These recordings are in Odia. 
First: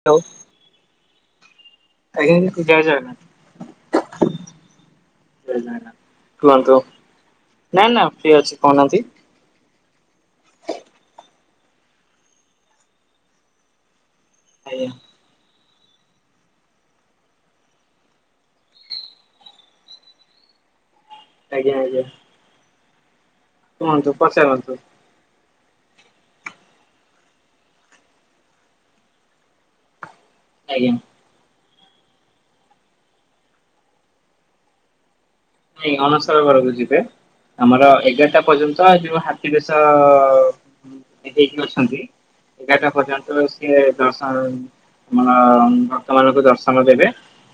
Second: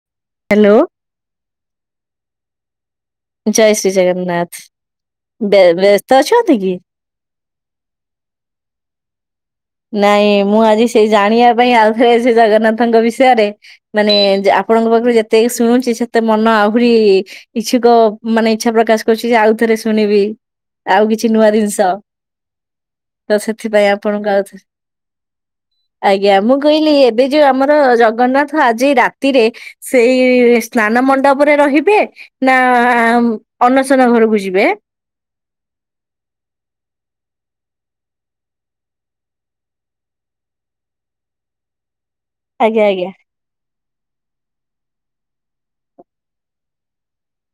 Hello hello! ଆଜ୍ଞା ଜୟ ଜଗନ୍ନାଥ ଜୟ ଶ୍ରୀ ଜଗନ୍ନାଥ। ଜୟ ଜଗନ୍ନାଥ। ବ୍ୟସ୍ତ ଅଛ ତ କୁହନ୍ତୁ କିି? ନା ନା ଫି ଅଛି କହୁନାହାନ୍ତି। ନାଇଁ ମୁଁ ଆଜି ସେଇ ଜାଣିବା ପାଇଁ ଆଲଗୀଛି ଜଗନ୍ନାଥଙ୍କ ବିଷୟରେ ମାନେ ଆଜ୍ଞା ଆପଣଙ୍କ ପାଖରେ ଯେତକି ଶୁଣୁ ସେତେ ମନ ଆହୁରି ଇଛୁକ ମାନେ ଇଚ୍ଛା ପ୍ରକାଶ କରୁଛି ଯେ ଆଉଥରେ ଶୁଣିବି। ଆଉ କିଛି ନୂଆ ଆଜ୍ଞା ଜିନିଷ ଆଜ୍ଞା ତ ସେଥିପାଇଁ ଆପଣଙ୍କାଉ ହ ହ। ଆଜ୍ଞା ମୁଁ କହିଲି ଏବେ ଯୋଉ ଆମର ଜଗନ୍ନାଥ ଆଜି ରାତିରେ ସେଇ ଆଜ୍ଞା ସ୍ନାନ ମଣ୍ଡପରେ ରହ ଯ ନା ଅନସନ ଘରକୁ ଯିବେ? ନାଇ ଅନସର ଘରକୁ ଯିବେ। ଆମର ଏଗାରଟା ପର୍ଯ୍ୟନ୍ତ ଯୋଉ ହାତୀ ବେଶ ହେଇକି ଅଛନ୍ତି। ଆଜ୍ଞା ଏଗାରଟା ଆଜ୍ଞା ପର୍ଯ୍ୟନ୍ତ ସିଏ ଦର୍ଶନ ଅ ଭକ୍ତମାନଙ୍କୁ ଦର୍ଶନ ଦେବେ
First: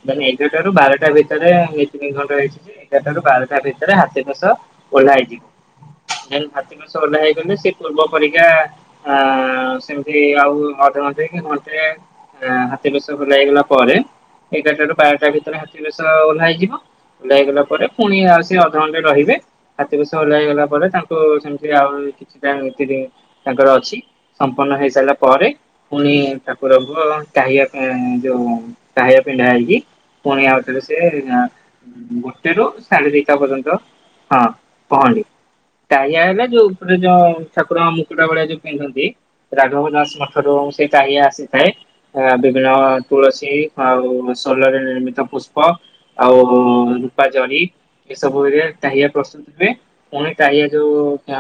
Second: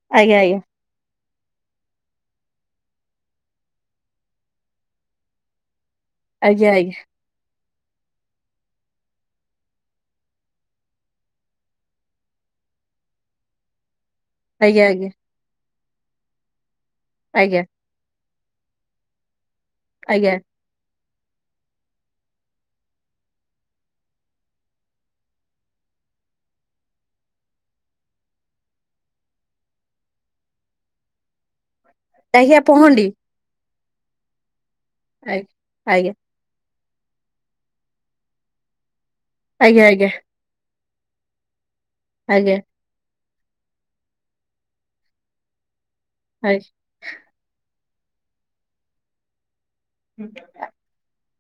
ମାନେ ଆଜ୍ଞା ଆଜ୍ଞା ଏଗାରଟା ରୁ ବାରଟା ଭିତ ତରେ ଏ ତିନି ଘଣ୍ଟା ହେଇଛି ଏଗାରଟା ରୁ ବାରଟା ଭିତରେ ହାତୀ ଘୋଷ ଓଲ୍ହା ହେଇଯିବ। ହେ ଆଜ୍ଞା ହାତୀ ବେଶ ଓହ୍ଲା ହେଇଗଲେ ସେ ପୂର୍ବ ପରୀକ୍ଷା ଆ ସେମିତି ଆଉ ଅଧଘଣ୍ଟେ କି ଘଣ୍ଟେ ଆ ହାତୀ ବେସ ଖୋଲା ହେଇ ଗଲାପରେ। ଆଜ୍ଞା ଆଜ୍ଞା ଏଗାରଟା ରୁ ଆଜ୍ଞା ବାରଟା ଭିତରେ ହାତୀବେଷ ଓହ୍ଲା ହେଇଯିବ ଆଜ୍ଞା। ଓହ୍ଲାହେଇଗଲା ପୁଣି ଆଉ ସେ ଅଧଘଣ୍ଟେ ରହିବେ ହାତୀ ବେସ ଆଜ୍ଞା ଓହ୍ଲାହେଇଗଲା ପରେ ତାଙ୍କ ଓ ସେମିତି ଆଉ କିଛିଟା ନୀତି ତାଙ୍କର ଅଛି ସମ୍ପୂର୍ଣ ହେଇସାରିଲା ପରେ ପୁଣି ଠାକୁର କୁଂ ଟାହିଆ ଯୋଉ ଟାହିଆ ପିନ୍ଧା ହେଇକି। ପୁଣି ଆଉଥରେ ସେ ଆଜ୍ଞା ରୂ ପହଣ୍ଡି ସାଢେ ଦିଟା ପର୍ଯ୍ୟନ୍ତ ହଁ ପହନ୍ଡି ଆ ଆଜ୍ଞା ଟାହିଆ ହେଲା ଯୋଉ ରେ ଯୋଉ ଠାକୁର ମୁକୁଟ ଭଳିଆ ଯୋଉ ପିନ୍ଧନ୍ତି ଆଜ୍ଞା ଆଜ୍ଞା [unintelligible] ଟାହିଆ ଆସିଥାଏ ଆ ଆଜ୍ଞା ବିଭିନ୍ନ ତୁଳସୀ ଆଉ ଶୋଲରେ ନିର୍ମିତ ପୁଷ୍ପ ଆଉ ଆଜ୍ଞା ଜରି ଏସବୁରେ ତାହିଆ ପ୍ରସ୍ତୁତ ହୁଏ ପୁଣି ତାହିଆ ଯୋଉ ଆ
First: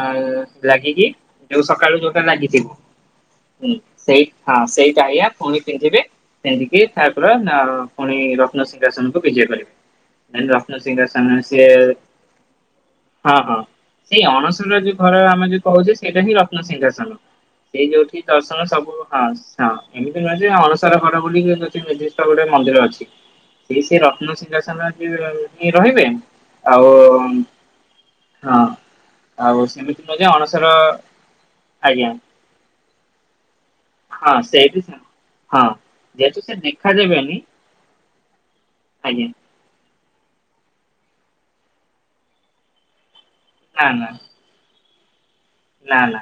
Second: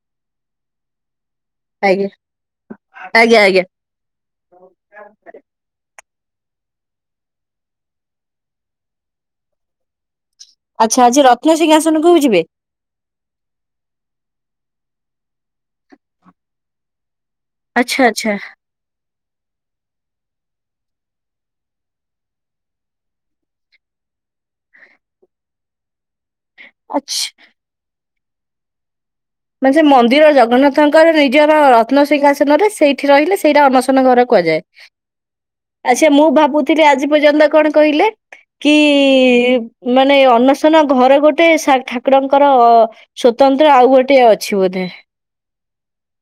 ଲାଗିକି ଯୋଉ ସକାଳୁ ଯୋଉଟା ଲାଗିଥିବ। ଆଜ୍ଞା ଆଜ୍ଞା ଆଜ୍ଞା। ହୁଁ ସେଇ ହଁ ସେଇ ଟାହିଆ ପୁଣି ପିନ୍ଧିବେ। ପିନ୍ଧିକି ଠାକୁର ଅ ପୁଣି ରତ୍ନସିିଂହାସନକୁ ବିଜେ କରିବେ। ଆଚ୍ଛା ଆଜି ସିଂହାସନ ସିଏ ରତ୍ନସିଂହାସନକୁ ଯିବେ? ହଁ ହଁ ସେଇ ଅଣ ସ [unintelligible] ଯୋଉ ଘର ଆମେ ଯୋଉ କହୁଛେ ସେଇଟା ହିଁ ରତ୍ନସିଂହାସନ ସେଇ ଆଚ୍ଛା ଯୋଉଠି ଆଚ୍ଛା ଦର୍ଶନ ସବୁ ହଁ ହଁ ଏମିତି ନୁହେଁ ଯେ ଅଣସର ଘର ବୋଲିକି ନିର୍ଦ୍ଦିଷ୍ଟ ଗୋଟେ ମନ୍ଦିର ଅଛି। ସେଇ ସେ ରତ୍ନ ସଂହାସନ ଯୋ ରହିବେ ଆଉ ଆଚ୍ଛା। ହଁ। ଆଉ ମାନେ ସେ ସେମିତି ନୁହେଁ ଯେ ମନ୍ଦିର ଅଣସର ଜଗନ୍ନାଥଙ୍କର ନିଜର ରତ୍ନ ଆଜ୍ଞା ଶିଂହାସନରେ ସେଇଠି ରହିଲେ ସେଇଟା ଅନଶନ ଘର ହଁ କୁହାଯାଏ। ସେଇଠି ଠା ଆଚ୍ଛା ମୁଁ ଭାବୁଥିଲି ଆଜି ପର୍ଯ୍ୟନ୍ତ କଣ କହିଲେ କି ଆଜ୍ଞା ମାନେ ଅନସନ ଘର ଗୋଟେ ଠାକୁରଙ୍କର ସ୍ଵତନ୍ତ୍ର ନା ଆଉ ଗୋଟେ ନା। ଟେ ଅଛି ବୋଧେ। ନା ନା।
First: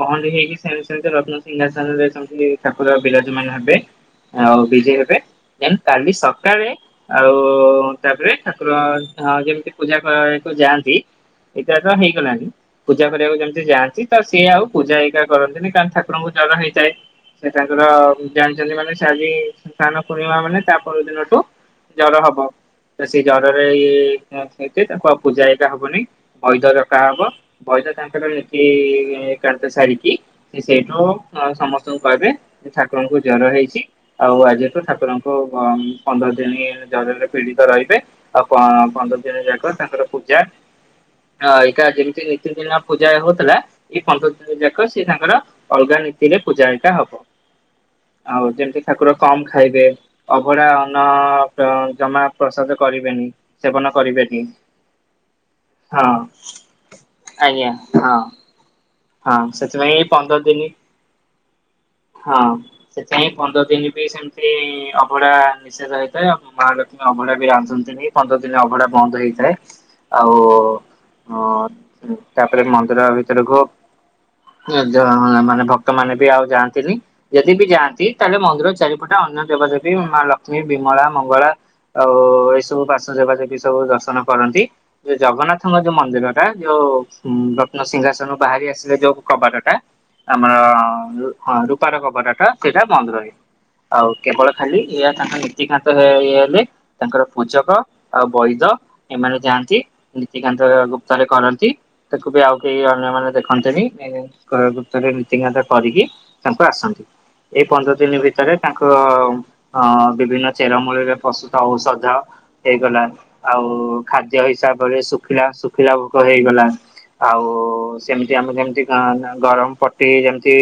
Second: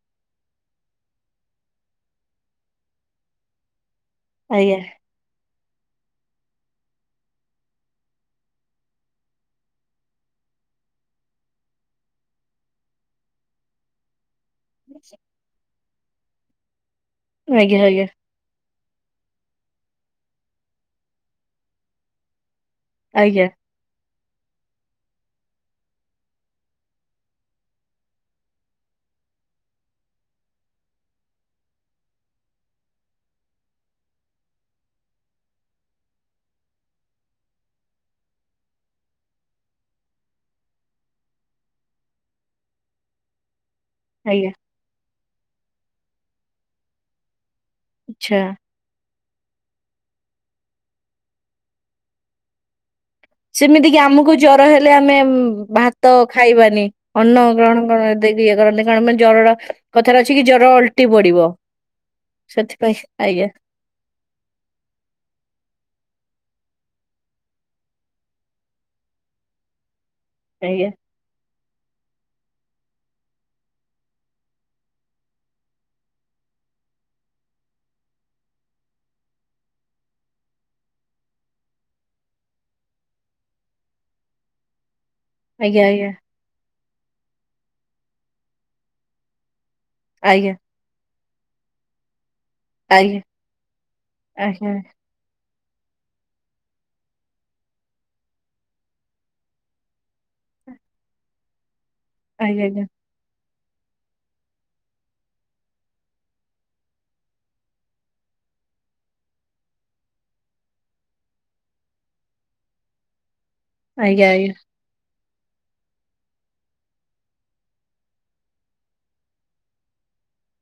କଣ ଟିକେ ହେଇକି ସେ ସେମତି ରତ୍ନସିଂହା ସନରେ ସେମିତି ଠାକୁର ବିରାଜମାନ ହେବେ। ଆଉ ଆଜ୍ଞା। ବିଜେ ହେବେ। ଦେନ୍ କାଲି ସକାଳେ ଆଉ ତାପରେ ଠାକୁର ଯେମିତି ପୂଜା କରା ଯାଆନ୍ତି ଏଇଟା ତ ହେଇଗଲାଣି ପୂଜା କରିବାକୁ ଯେମି ସେ ଯାଆନ୍ତି ତ ସିଏ ଆଉ ପୂଜା ହେଇକା କରନ୍ତିନି କାରଣ ଠାରଙ୍କୁ ଜର ହେଇଥାଏ। ସେ ଆଜ୍ଞା ତାଙ୍କର ଆଜ୍ଞା ଜାଣି ଯଦି ମାନେ ସେ ଆଜି ସ୍ନାନ ପୂର୍ଣିମା ମାନେ ତା ପର ଦିନଠୁ ଜର ହବ। ତ ସେଇ ଆଜ୍ଞା ଜରରେ ଏ [unintelligible] ତାଙ୍କୁ ଆଉ ପୂଜା ହେଇକା ହବନି ବୈଦ ଡକା ହବ ବୈଦ ତାଙ୍କର ନିତି ଏକାନ୍ତ ସାରିକି ସେ ସେଇଠୁ ସମସ୍ତଙ୍କୁ କହିବେ ଜେ ଠାକୁରଙ୍କୁ ଜର ହେଇଛି। ଆଉ ଆଜିଠୁ ଠାକୁରଙ୍କୁ ପନ୍ଦର ଦିନି ଜରରେ ପୀଡିତ ରହିବେ ଆଉ ପ ଅ ପନ୍ଦର ଜ ଯାକ ତାଙ୍କର ପୂଜା ହଁ ଏକା ଯେମିତି ନୀତି ଥିଲା ଏଇ ପନ୍ଦର୍ ଆଜ୍ଞା ଦିନ ଯାକ ସେ ତାଙ୍କର ଅଲଗା ନୀତିରେ ପୂଜାହାରିକା ହବ। ଆଚ୍ଛା। ଆଉ ଯେମିତି ଠାକୁ କମ ଖାଇବେ ଅଭଡ଼ା ଅନ୍ନ ଜମା ପ୍ରସାଦ କରି ସେମିତି କି ଆମକୁ ଜର ହେଲେ ଆମେ ହଁ ଭାତ ଖାଇବାନି ଅନ୍ନ ଆଜ୍ଞା ଗ୍ରହଣ କ ହଁ [unintelligible] କରନ୍ତି କାରଣ ମାନେ ହଁ ଜରର ସେଥିପାଇଁ ଏଇ କଥାର ପନ୍ଦର ଦିନ ହଁ ସେଥିପାଇଁ ପନ୍ଦର ଦିନ ବି ସେମିତି ଅବଢା ନିଷେଧ ହେଇଥାଏ ଅ ମହାଲକ୍ଷ୍ମୀ ଅଭଡା ବି ରାନ୍ଧନ୍ତିନି ପନ୍ଦର ଦିନ ଅଭଢା ବନ୍ଦ ହେଇଥାଏ ଆଉ ଆଜ୍ଞା। ହଁ ତାପରେ ମନ୍ଦିର ଭିତରକୁୁ ଜ ଅ ମାନେ ଭକ୍ତ ମାନେ ବି ଆଉ ଯାଆନ୍ତି ନ୍ତିନି ଯଦି ବି ଯାଆନ୍ତି ତାହେଲେ ମନ୍ଦିର ଚାରିପଟା ଅନ୍ୟ ଦେବା ଦେବୀ ମା ଲକ୍ଷ୍ମୀ, ବିମଳା, ମଙ୍ଗଳା ଆଉ ଏଇ ସବୁ ବାସ ଦେବା ଦେବି ସବୁ ଦର୍ଶନ କରନ୍ତି। ଯୋଉ ଜଗନ୍ନାଥଙ୍କ ଆଜ୍ଞା ଯୋଉ ମନ୍ଦିର ଟା ଯୋଉ ରତ୍ନସିିଂହାସନରୁ ବାହାରି ଆସିଲେ ଯୋଉ କବାଟ ଟା ଆଜ୍ଞା ଆମର ହଁ ରୂପାର କବାଟ ଟା। ସେଇଟା ଆଜ୍ଞା ବନ୍ଦ ଆଜ୍ଞା। ରହେ ଆଉ କେବଳ ଆଜ୍ଞା ଖାଲି ଏଇ ନୀତିକାନ୍ତ ରେ ୟେ ହେଲେ ତାଙ୍କର ପୂଜକ ଆଉ ବୈଦ ଏମାନେ ଯାଆନ୍ତି ନୀତିକାନ୍ତ ଗୁପ୍ତରେ କରନ୍ତି। ତାକୁ ବି ଆଉ ଆଜ୍ଞା କେହି ଆଜ୍ଞା ଅନ୍ୟ ମାନେ ଦେଖନ୍ତିନି ଗୁପ୍ତରେ ନୀତିକାତା କରିକି ତାଙ୍କୁ ଆସନ୍ତି। ଏଇ ପନ୍ଦର ଦିନି ଭିତରେ ତାଙ୍କ ଅ ବିଭିନ୍ନ ଚେର ମୂଳିରେ ପସ୍ତୁତ ଔଷଧ ହେଇଗଲା ଆଉ ଆଜ୍ଞା ଖାଦ୍ୟ ଆଜ୍ଞା ହିସାବରେ ଶୁଖିଲା ଶୁଖିଲା ଭୋକ ହେଇଗଲା। ଆଉ ସେମିତି ଆମେ ଯେମିତି କା ଗରମ ପଟି ଯେମିତି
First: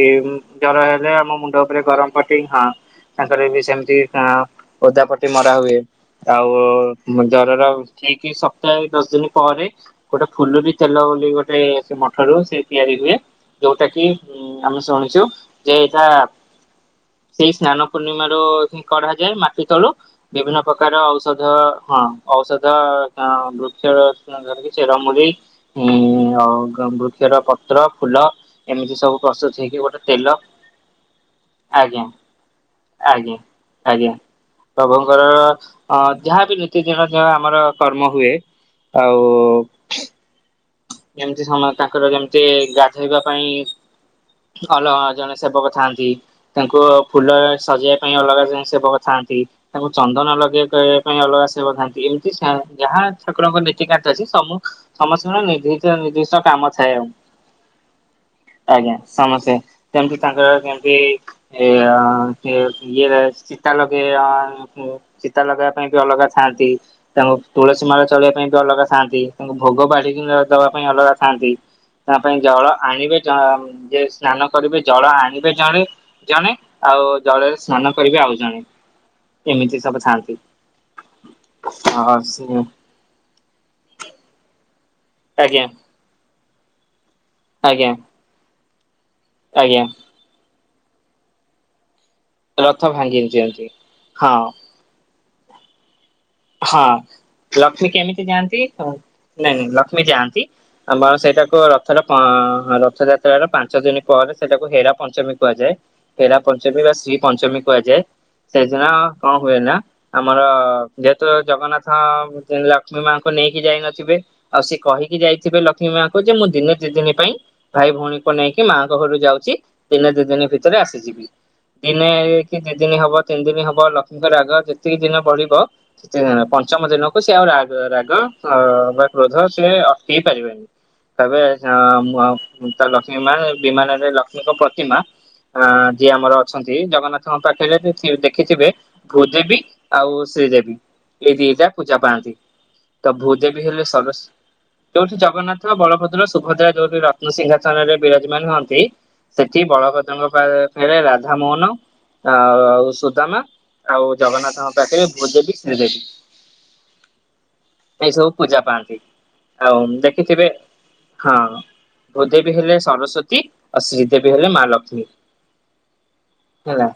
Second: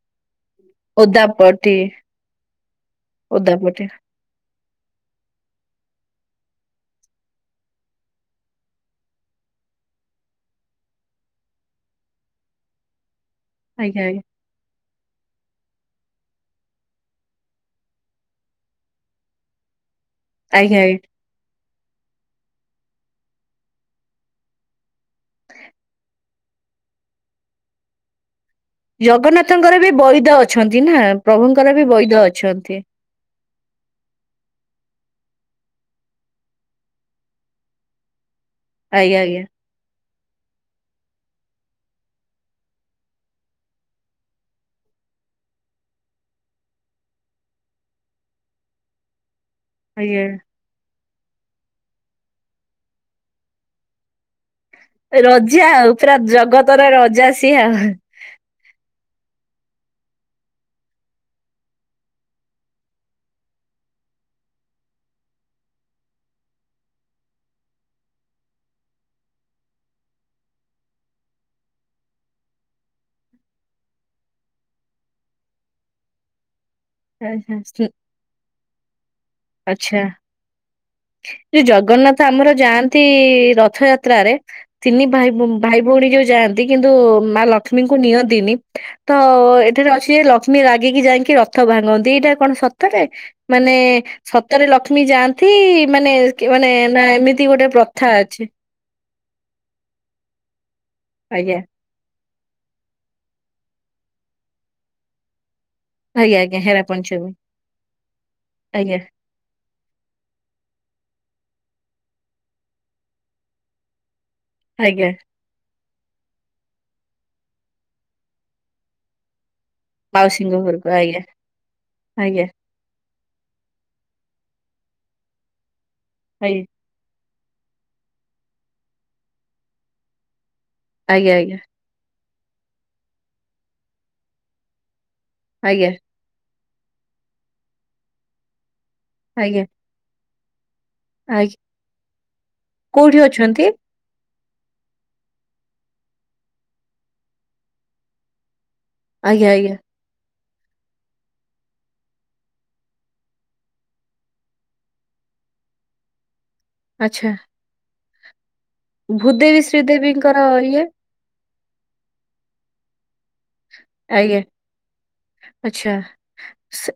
ଜର ହେଲେ ଆମ ମୁଣ୍ଡ ଓଦାପଟି ଉପରେ ଗରମ ପଟି ହଁ ତାଙ୍କର ବି ଓଦାପଟି ସେମିତି ଆଁ ଓଦା ପଟି ମରା ହୁଏ। ଆଉ ଜରର ଠିକ ସପ୍ତାହେ ଦଶ ଦିନ ପରେ ଗୋଟେ ଫୁଲୁରି ତେଲ ଗୋଟେ ସେ ମଠରୁ ସେ ତିଆରି ହୁଏ ଯୋଉଟା ଆଜ୍ଞା କି ଆଜ୍ଞା। ଆମେ ଶୁଣିଚୁ ଯେ ଏଇଟା ସେଇ ସ୍ନାନ ପୂର୍ଣ୍ଣିମାର ହିଁ କଢାଯାଏ ମାଟି ତଳୁ ବିଭିନ୍ନ ଆଜ୍ଞା ପ୍ରକାର ଆଜ୍ଞା ଔଷଧ ହଁ ଔଷଧ ଅ ବୃକ୍ଷ ର ଚେରମୂଳି ଉଁ ଆଉ ବୃକ୍ଷର ପତ୍ର, ଫୁଲ ଏମିତି ସବୁ ପ୍ରସ୍ତୁତ ଜଗନ୍ନାଥଙ୍କର ହେଇକି ବି ତେଲ ବୈଦ ଅଛନ୍ତି ନା ପ୍ରଭୁଙ୍କର ବି ଆଜ୍ଞା ବୈଦ ଅଛନ୍ତି। ଆଜ୍ଞା ଆଜ୍ଞା। ପ୍ରଭୁଙ୍କର ଅ ଯାହାବି ନିତି ଦିନ ଯ ଆମର କର୍ମ ହୁଏ ଆଜ୍ଞା ଆଉ ଆଜ୍ଞା ଯେମିତି ସମାନ ତାଙ୍କର ଯେମିତି ଗାଧେଇବା ପାଇଁ ଅଲଗା ଜଣେ ସେବକ ଥାଆନ୍ତି ତାଙ୍କୁ ଫୁଲ ସଜେଇବା ପାଇଁ ଅଲଗା ଜଣେ ସେବକ ଥାଆନ୍ତି। ତାଙ୍କୁ ଆଜ୍ଞା ଚନ୍ଦନ ଲଗେଇବା ପାଇଁ ଅଲଗା ସେବଥାନ୍ତି ଏମିତି ଯାହା ଠାକୁରଙ୍କ ନୀତି କାର୍ଯ୍ୟ ଅଛି ସବୁ ସମସ୍ତଙ୍କର ରଜା ଆଉ ନିଦ୍ଧିଷ୍ଟ ପୁରା ନିର୍ଦ୍ଧିଷ୍ଟ କାମ ଜଗତର ଥାଏ ଆଉ ରଜା ସିଏ ଆଉ। ଆଜ୍ଞା ସମସ୍ତେ ଯେମିତି ତାଙ୍କର ଯେମିତି ସେ ଇଏ ଚିତା ଲଗେଇବା ଚିତା ଲଗେଇବା ପାଇଁ ବି ଅଲଗା ଥାଆନ୍ତି ତାଙ୍କୁ ତୁଳସୀ ମାଳ ଚଳେଇବା ପାଇଁ ବି ଅଲଗା ଥାଆନ୍ତି ତାଙ୍କୁ ଭୋଗ ବାଢି ର ଦବା ପାଇଁ ଅଲଗା ଥାଆନ୍ତି। ତା ପାଇଁ ଜଳ ଆଣିବେ ଜ ଯେ ସ୍ନାନ କରିବେ ଜଳ ଆଣିବେ ଜଣେ ଜଣେ ଆଉ ଜଳରେ ସ୍ନାନ କରିବେ ଆଉ ଜଣେ ଏମିତି ସବୁ ଥାଆନ୍ତି। ଯଉ ଅ ଜଗନ୍ନାଥ ଆମର ଯାଆନ୍ତି ରଥ ଯାତ୍ରାରେ ତିନି ଆଜ୍ଞା ଭାଇ-ଭାଇ ଭଉଣୀ ଯୋଉ ଯାଆନ୍ତି କିନ୍ତୁ ମା ଆଜ୍ଞା ଲକ୍ଷ୍ମୀଙ୍କୁ ନିଅନ୍ତିନି ତ ଆଜ୍ଞା ଏଠାରେ ଅଛି ଲକ୍ଷ୍ମୀ ରାଗିକି ଯାଇକି ରଥ ଭାଙ୍ଗ ଟା କଣ ରଥ ସତରେ ଭାଙ୍ଗି ଦିଅନ୍ତି। ମାନେ ହଁ ସତରେ ଲକ୍ଷ୍ମୀ ଯାଆନ୍ତି ମାନେ ମାନେ ହଁ ନା ଏମିତି ଗୋଟେ ଲକ୍ଷ୍ମୀ ପ୍ରଥା କେମିତି ଅଛି? ଯାଆନ୍ତି ନାଇଁ ନାଇଁ ଲକ୍ଷ୍ମୀ ଯାଆନ୍ତି ଆମର ସେଇଟାକୁ ଆଜ୍ଞା ଅ ରଥଯାତ୍ରାର ପାଞ୍ଚ ଦିନ ପରେ ସେଟାକୁ ହେରା ପଞ୍ଚମୀ କୁହାଯାଏ। ହେରା ପଞ୍ଚମୀ ବା ଶ୍ରୀ ପଞ୍ଚମୀ କୁହାଯାଏ। ସେଦିନ ଆଜ୍ଞା କଣ ହୁଏ ନା ଆମର ଜଗନ୍ନାଥ ଲକ୍ଷ୍ମୀ ମାଙ୍କୁ ନେଇକି ଯାଇନଥିବେ ଆଉ ସିଏ ଆଜ୍ଞା କହିକି ଯାଇଥିବେ ଲକ୍ଷ୍ମୀମା ଙ୍କୁ ଯେ ମୁଁ ଦିନେ ଦି ଦିନ ପାଇଁ ଭାଇ ଭଉଣୀ ଙ୍କୁ ନେଇକି ମାଆଙ୍କ ଘରୁ ଯାଉଛି ଦିନେ ଦି ଦିନ ମାଉସୀଙ୍କ ଭିତରେ ଘରକୁ ଆଜ୍ଞା। ଆସିଯିବି ଦିନେ ଆଜ୍ଞା କି ଦି ଦିନ ହବ ତିନି ଦିନ ହବ ଲକ୍ଷ୍ମୀଙ୍କର ରାଗ ଯେତିକି ଦିନ ବଢିବ ପଞ୍ଚମ ଦିନ ସେ ଆଉ ରାଂ ରାଗ ଅ ବା କ୍ରୋଧ ସେ ଅଟକେଇ ପାରିବେନି। ଆଜ୍ଞା ତେବେ ଆଜ୍ଞା ତା ଲକ୍ଷ୍ମୀ ବିମାନରେ ଲକ୍ଷ୍ମୀଙ୍କ ପ୍ରତିମା ଅ ଆଜ୍ଞା ଯିଏ ଆମର ଅଛନ୍ତି ଜଗନ୍ନାଥଙ୍କ ପାଖରେ ତ ସିଏ ଦେଖିଥିବେ ଆଜ୍ଞା ଭୂଦେବୀ ଆଜ୍ଞା ଆଉ ଶ୍ରୀଦେବୀ। ଏଇ ଆଜ୍ଞା ଦିଇଟା ପୂଜା ପାନ୍ତି ତ କୋଉଠି ଭୂଦେବୀ ଅଛନ୍ତି? ହେଲେ ସରସ୍ ଯୋଉଠି ଜଗନ୍ନାଥ ବଳଭଦ୍ର ସୁଭଦ୍ରା ଯୋଉଠି ରତ୍ନସିଂହାସନ ରେ ବିରାଜମାନ ହଅନ୍ତି ଆଜ୍ଞା ସେଠି ଆଜ୍ଞା ବଳଭ୍ରଦଙ୍କ ପାଖରେ ରାଧ ମୋହନ ଆଉ ଆଉ ସୁଦାମା ଆଉ ଜଗନ୍ନାଥଙ୍କ ପାଖରେ ଭୂ ଦେେବୀ ଶ୍ରୀଦେବୀ। ଆଚ୍ଛା। ଏଇ ସବୁ ପୂଜା ପାଆନ୍ତି ଭୂଦେବୀ ଆଉ ଶ୍ରୀଦେବୀଙ୍କର ଦେଖିଥିବେ ଇଏ ହଁ, ଭୂଦେବୀ ହେଲେ ସରସ୍ଵତୀ ଆଉ ଶ୍ରୀଦେବୀ ଆଜ୍ଞା ହେଲେ ମାହା ଲକ୍ଷ୍ମୀ। ଆଚ୍ଛା। ହେଲା।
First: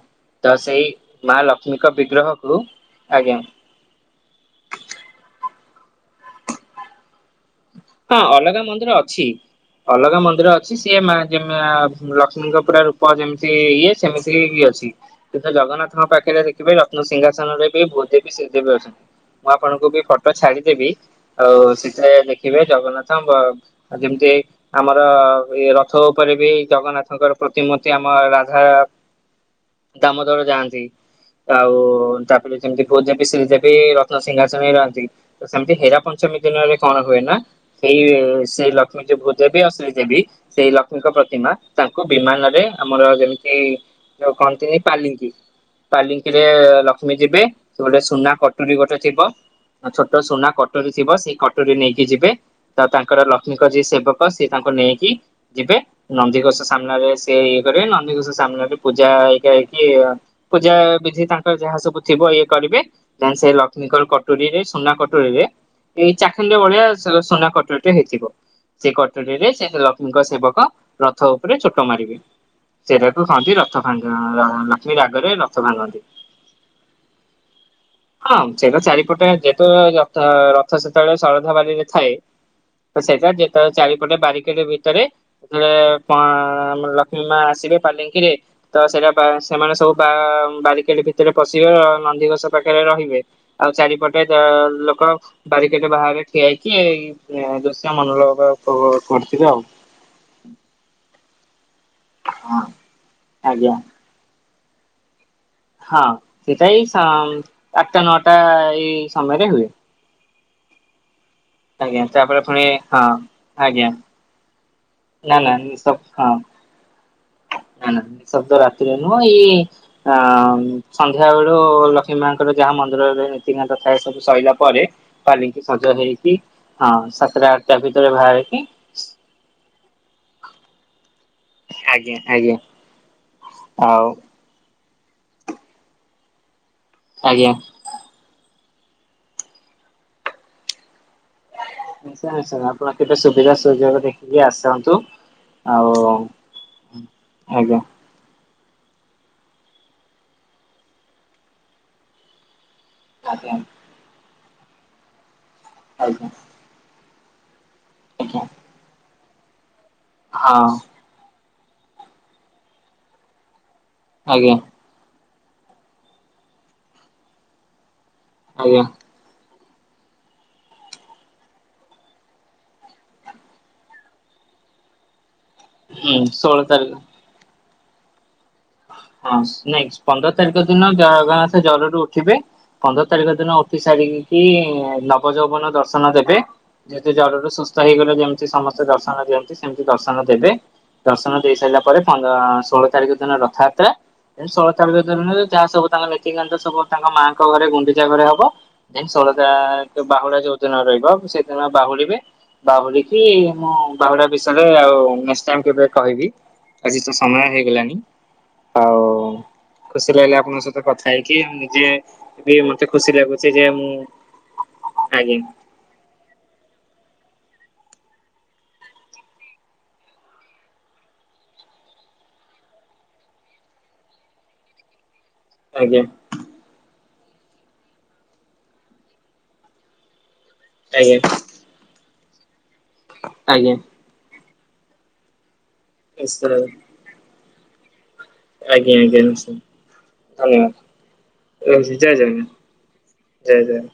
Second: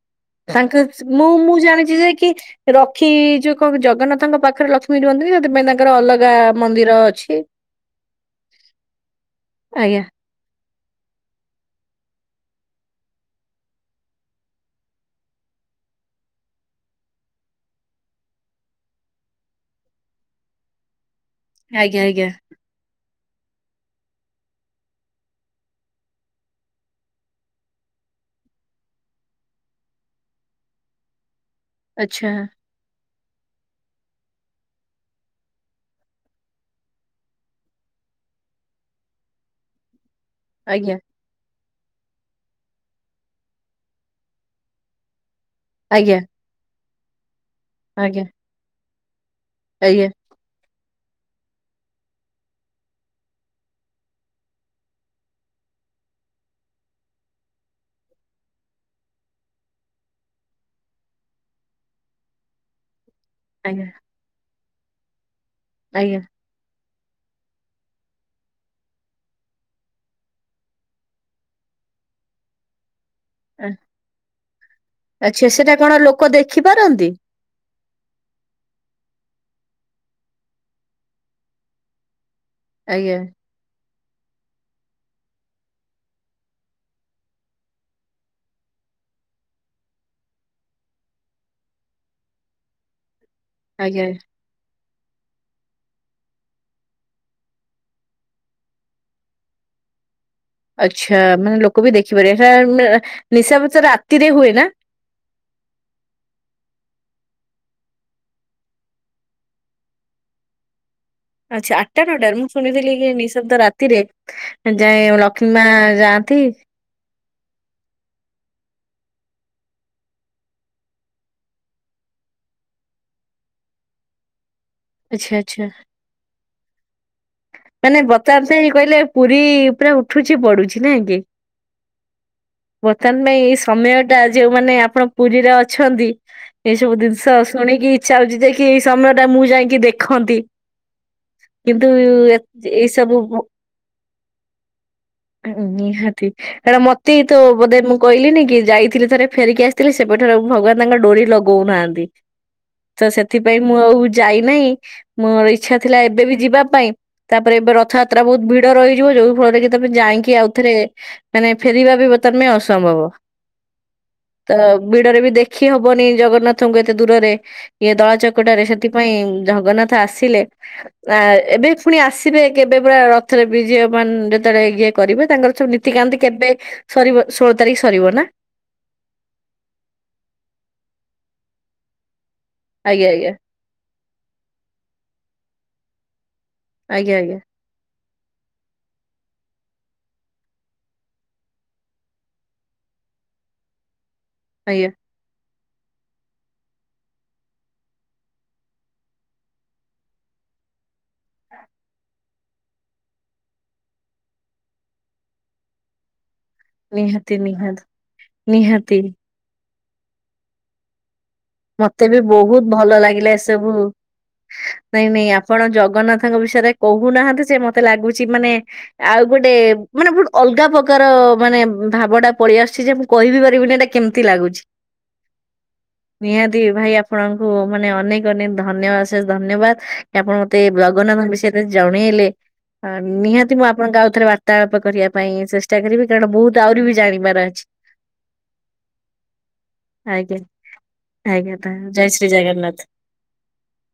ତ ସେଇ ତାଙ୍କ ମୁଁ ମା ମୁଁ ଲକ୍ଷ୍ମୀଙ୍କ ଜାଣିଛି ଯେ କି ବିଗ୍ରହକୁ ରଖି ଆଜ୍ଞା ଯୋଉ କଣ ଜଗନ୍ନାଥଙ୍କ ପାଖରେ ଲକ୍ଷ୍ମୀ ରିଅନ୍ତି କି ସେଥିପାଇ ତାଙ୍କର ଅଲଗା ମନ୍ଦିର ଅଛି। ହଁ ଅଲଗା ମନ୍ଦିର ଅଛି ଆଜ୍ଞା ଅଲଗା ମନ୍ଦିର ଅଛି। ଅ ସିଏ ମା ଲକ୍ଷ୍ମୀଙ୍କ ପୁରା ରୂପ ଯେମିତି ଇଏ ସେମିତି ବି ଅଛି କିନ୍ତ ଜଗନ୍ନାଥଙ୍କ ପାଖରେ ଦେଖିବେ ରତ୍ନସିଂହାସନରେ ବି ଭୂଦେବୀ ଶ୍ରୀଦେବୀ ଅଛନ୍ତି। ମୁଁ ଆପଣଙ୍କୁ ବି ଫଟୋ ଛାଡିଦେବି ଆଉ ଆଜ୍ଞା ଆଜ୍ଞା ସେଥିରେ। ଦେଖିବେ ଜଗନ୍ନାଥ ଯେମିତି ଆମର ଏ ରଥ ଉପରେ ବି ଜଗନ୍ନାଥଙ୍କର ପ୍ରତିମ ଆମ ରାଧା ଦାମୋଦର ଯାଆନ୍ତି। ଆଉ ଆଚ୍ଛା ତାପରେ ଯେମିତି ଭହୁତ ଯି ସେ ଯ ବି ରତ୍ନସିିଂହାସନ ହେଇ ରହନ୍ତି ତ ସେମିତି ହରା ପଞ୍ଚମୀ ଦିନରେ କଣ ହୁଏ ନା। ସେଇ ସେଇ ଲକ୍ଷ୍ମୀ ଯୋ ଭୁ ଦେବି ଆଉ ସେ୍ରୀ ଦେବି ସେଇ ଆଜ୍ଞା ଲକ୍ଷ୍ମୀଙ୍କ ପ୍ରତିମା। ତାଙ୍କୁ ବିମାନରେ ଆମର ଯେମିତି ଯଉ କହନ୍ତିନି ପାଲିଙ୍ଗି। ଆଜ୍ଞା ତାଲିଙ୍କିରେ ଲକ୍ଷ୍ମୀ ଯିବେ ସେଟେ ଆଜ୍ଞା ସୁନା କଟୁରୀ ଗୋଟେ ଥିବ। ଆଜ୍ଞା ଛୋଟ ସୁନା କଟୋରୀ ଥିବ ସେଇ କଟୋରୀ ନେଇକି ଯିବେ। ତ ତାଙ୍କର ଲକ୍ଷ୍ମୀଙ୍କ ଯିଏ ସେବକ ସେିଏ ତାଙ୍କୁ ନେଇକି ଯିବେ ନନ୍ଦିଘୋଷ ସାମ୍ନାରେ ସେ ଇଏ କରିବ ନନ୍ଦୀ ଘଷ ସାମ୍ନାରେ ପୂଜା ହେଇା ହେଇକି ପୂଜା ବିଧି ତାଙ୍କର ଯାହା ସବୁ ଥିବ। କରିବେ ସେ ଆଜ୍ଞା ଲକ୍ଷ୍ମୀଙ୍କର କଟୁରୀରେ ସୁନା କଟୁରୀରେ ଏଇ ଆଜ୍ଞା। ଚାଖରେ ବଢିଆ। ସନା କଟର ହେଇଥିବ। ସେ କଟରୀରେ ସେ ଲକ୍ଷ୍ମୀଙ୍କ ସେବକ ରଥ ଉପରେ ଛୋଟ ମାରିବେ ଚେରାକୁ ଖାଆନ୍ତି ଆ ରଥ ଫା ଲକ୍ଷ୍ମୀ ରାଗରେ ଆଚ୍ଛା ରଥ ସେଟା କଣ ଭାଙ୍ଗନ୍ତି। ଲୋକ ଦେଖିପାରନ୍ତି? ହଁ ସେଟା ଚାରିପଟେ ଯେ ର ରଥ ସେତେବେଳେ ଶରଧା ବାାରରେ ଥାଏ ତ ଆଜ୍ଞା ସେଇଟା ଯେତେବେଳେ ଚାରି ଗୋଟେ ବାରିକେଟେ ଭିତରେ ଯେତେବେଳେ ପଁ ଆମର ଲକ୍ଷ୍ମୀ ମା ଆସିବେ ପାଲିଙ୍କିରେ ତ ସେ ସେମାନେ ସବୁ ବା ବାରିକେଡ ଭିତରେ ପଶିବେ ନନ୍ଦିଘୋଷ ପାଖରେ ରହିବେ। ଆଉ ଆଜ୍ଞା ଚାରିପଟେ ଲୋକ ବାରିକେଟେ ବାହାରେ ଠିଆ ହେଇ କି ଇଁ ଦ୍ରୁଶ୍ୟ ମନଲଭ କରିଥିବ ଆଉ ଆଚ୍ଛା ମାନେ ଲୋକ ବି ଦେଖିପାରିବେ ହଁ ହେରା ମା- ନିଶା ଆଜ୍ଞା ତ ରାତିରେ ହୁଏ ନା। [inaudible] ହଁ ସେଟା ଏ ଆଠଟା ନଅଟା ଏଇ ସମୟରେ ହୁଏ। ଆଚ୍ଛା ଆଠଟା ଆଜ୍ଞା ନଅଟାରେ ତାପରେ ମୁଁ ପୁଣି ଶୁଣିଥିଲି ହଁ କି ନିଃଶବ୍ଦ ଆଜ୍ଞା। ରାତିରେ ଯାଏ ନା ଲକ୍ଷ୍ମୀ ନା ମା ନି ସବ ହଁ ଯାଆନ୍ତି ନା ନା ସବ ଦ ରାତି ତିରେ ନୁହଁ ଏଇ ଅ ସନ୍ଧ୍ୟା ବେଳୁ ଲକ୍ଷ୍ମୀ ମାଙ୍କର ଯାହା ମନ୍ଦିରରେ ନୀତିକାନ୍ତ। ସବୁ ସରିଲା ପରେ ଆଚ୍ଛା ପାଲିଙ୍କି ଆଚ୍ଛା। ସଜ ହେଇକି ହଁ ସ ମାନେ ବଚାର ସେ କହିଲେ ପୁରୀ ପୁରା ଉଠୁଛି ପଡୁଛି ନା କି? ଆଜ୍ଞା ଆଜ୍ଞା ବର୍ତ୍ତମାନ ପାଇଁ ଏ ସମୟ ଆଉ ଟା ଯଉମାନେ ଆପ ଆପଣ ପୁରୀରେ ଅଛନ୍ତି ଏ ସବୁ ଜିନିଷ ଆଜ୍ଞା ଶୁଣିକି ଇଚ୍ଛା ହଉଛି ଯାଇକି କି ସମୟ ଟା ମୁଁ ଯାଇକି ଦେଖନ୍ତି କିନ୍ତୁ ନିଶ୍ଚୟ ଏଇ ଆପଣ ସବୁ କେବେେ ସୁବିଧା ସୁଯୋଗ ଦେଖିକି ଆସନ୍ତୁ। ଉ ଆଉ ନିହାତି କାରଣ ମତେ ତ ବୋଧେ ଆଜ୍ଞା ମୁଁ କହିଲିିନି କି ଯାଇଥିଲଥିଲେ ଥରେ ଫେରିକି ଆସିଥିଲି ସେପଠରେ ଭଗବାନ ତାଙ୍କ ଡୋରି ଲଗଉନାହାନ୍ତି। ତ ସେଥିପାଇଁ ଆଜ୍ଞା ମୁଁ ଆଉ ଯାଇନାହିଁ ମୋର ଇଚ୍ଛା ଥିଲା ଏବେ ଆଜ୍ଞା ବି ଯିବା ପାଇଁ ତାପରେ ଏବେ ରଥଯାତ୍ରା ବହୁତ ଆଜ୍ଞା ଭିଡ ରହିଯିବ ଯୋଉ ଫଳରେ କି ତମେ ଯାଇକି ହଁ ଆଉଥରେ ମାନେ ଫେରିବା ବି ବର୍ତ୍ତମାନ ପାଇଁ ଅସମ୍ଭବ ତ ଆଜ୍ଞା ଭିଡରେ ବି ଦେଖ ଦେଖି ହବନି ଜଗନ୍ନାଥଙ୍କୁ ଏତେ ଦୂରରେ ଇଏ ଦଳା ଚକଟ ରେ ଆଜ୍ଞା ସେଥିପାଇଁ ଜଗନ୍ନାଥ ଆସିଲେ ଆ ଏବେ ପୁଣି ଆସିବେ କେବେ ପୁରା ରଥରେ ବିଜଅ ମାନ ଯେତେବେଳେ ଇଏ କରିବେ ତାଙ୍କର ନୀତିକାନ୍ତି ହୁଁ କେବେ ଷୋହଳ ତାରିଖ ସରିବ ଷୋହଳ ତାରିଖ ସରିବ ନା? ହଁ ନାଇଁ ପନ୍ଦର ତାରିଖ ଦିନ ଜଗନ୍ନାଥ ଜରୁର୍ ଉଠିବେ। ପନ୍ଦର ଆଜ୍ଞା ତାରିଖ ଆଜ୍ଞା ଦିନ ଉଠି ସାରିକି ନବ ଯୌବନ ଦର୍ଶନ ଦେବେ। ଯେତେ ଆଜ୍ଞା ଆଜ୍ଞା ଜ୍ୱରରୁ ସୁସ୍ଥ ହେଇଗଲେ ଯେମିତି ସମସ୍ତେ ଦର୍ଶନ ଦିଅନ୍ତି ସେମିତି ଦର୍ଶନ ଦେବେ। ଦର୍ଶନ ଦେଇ ସାରିଲା ପରେ ଷୋହଳ ତାରିଖ ଦିନ ରଥଯାତ୍ରା ଷୋହଳ ଆଜ୍ଞା ତାରିଖ ଦିନରେ ଯାହା ସବୁ ତାଙ୍କ ନିତିକାନ୍ତ ସବୁ ତାଙ୍କ ମାଆଙ୍କ ଘରେ ଗୁଣ୍ଡିଚା ଘରେ ହବ ଦେନ୍ ଷୋଳ ବାହୁଡା ଯୋଉ। ଯୋଉ ଦିନ ରହିବ ସେଦିନ ବାହୁଡିବେ। ବାହୁଡିକି ମୁଁ ବାହୁଡା ବିଷୟରେ ଆଉ ନିଶ୍ଚୟ କେବେ କହିବି। ଆଜି ତ ନିହାତି ସମୟରେ ନିହାତି ହେଇଗଲାଣିି ନିହାତି ଖୁସି ଲାଗିଲା ଆପଣଙ୍କ ସହିତ କଥା ହେଇକି ନିଜେ ମତେ ବି ବହୁତ ଏମିତି ଭଲ ଖୁସି ଲାଗିଲା ଲାଗୁଛି ଯେ ଏସବୁ ମୁଁ ନାଇଁ ନାଇଁ ଆଜ୍ଞା ଆପଣ ଜଗନ୍ନାଥଙ୍କ ବିଷୟରେ କହୁନାହାନ୍ତି ମତେ ଲାଗୁଛି ମାନେ ଆଉ ଗୋଟେ ମାନେ ବହୁତ ଅଲଗା ପ୍ରକାର ମାନେ ଭାବଟା ପଳେଇ ଆସିଛି ଯେ ମୁଁ କହିହିବି ପାରିବିନି ଏଇଟା କେମିତି ଲାଗୁଛି । ଆଜ୍ଞା। ନିହାତି ଭାଇ ଆପଣଙ୍କୁ ମାନେ ଅନେକ ଅନେକ ଧନ୍ୟବାଦ ଆଶେଷ ଧନ୍ୟବାଦ ଆପଣ ମୋତେ ଆଜ୍ଞା ଜଗନ୍ନାଥଙ୍କ ବିଷୟତେ ଜଣେଇଲେ ନିହାତି ମୁଁ ଆଜ୍ଞା ଆପଣଙ୍କ ଆଉ ଥରେ ବା ବତ୍ତାଳାପ କରିବା ପାଇଁ ଚେଷ୍ଟା କରିବି କାରଣ ନିଶ୍ଚୟ ବହୁତ ଆହୁରି ବି ଜାଣିବାର ଅଛି ଆଜ୍ଞା ଆଜ୍ଞା ନିଶ୍ଚିତ ଆଜ୍ଞା। ଆଜ୍ଞା ତା- ରହୁଛି ଜୟ ଶ୍ରୀ ଜଗନ୍ନାଥ। ଜଗନାଥ ଜୟ ଜୟ।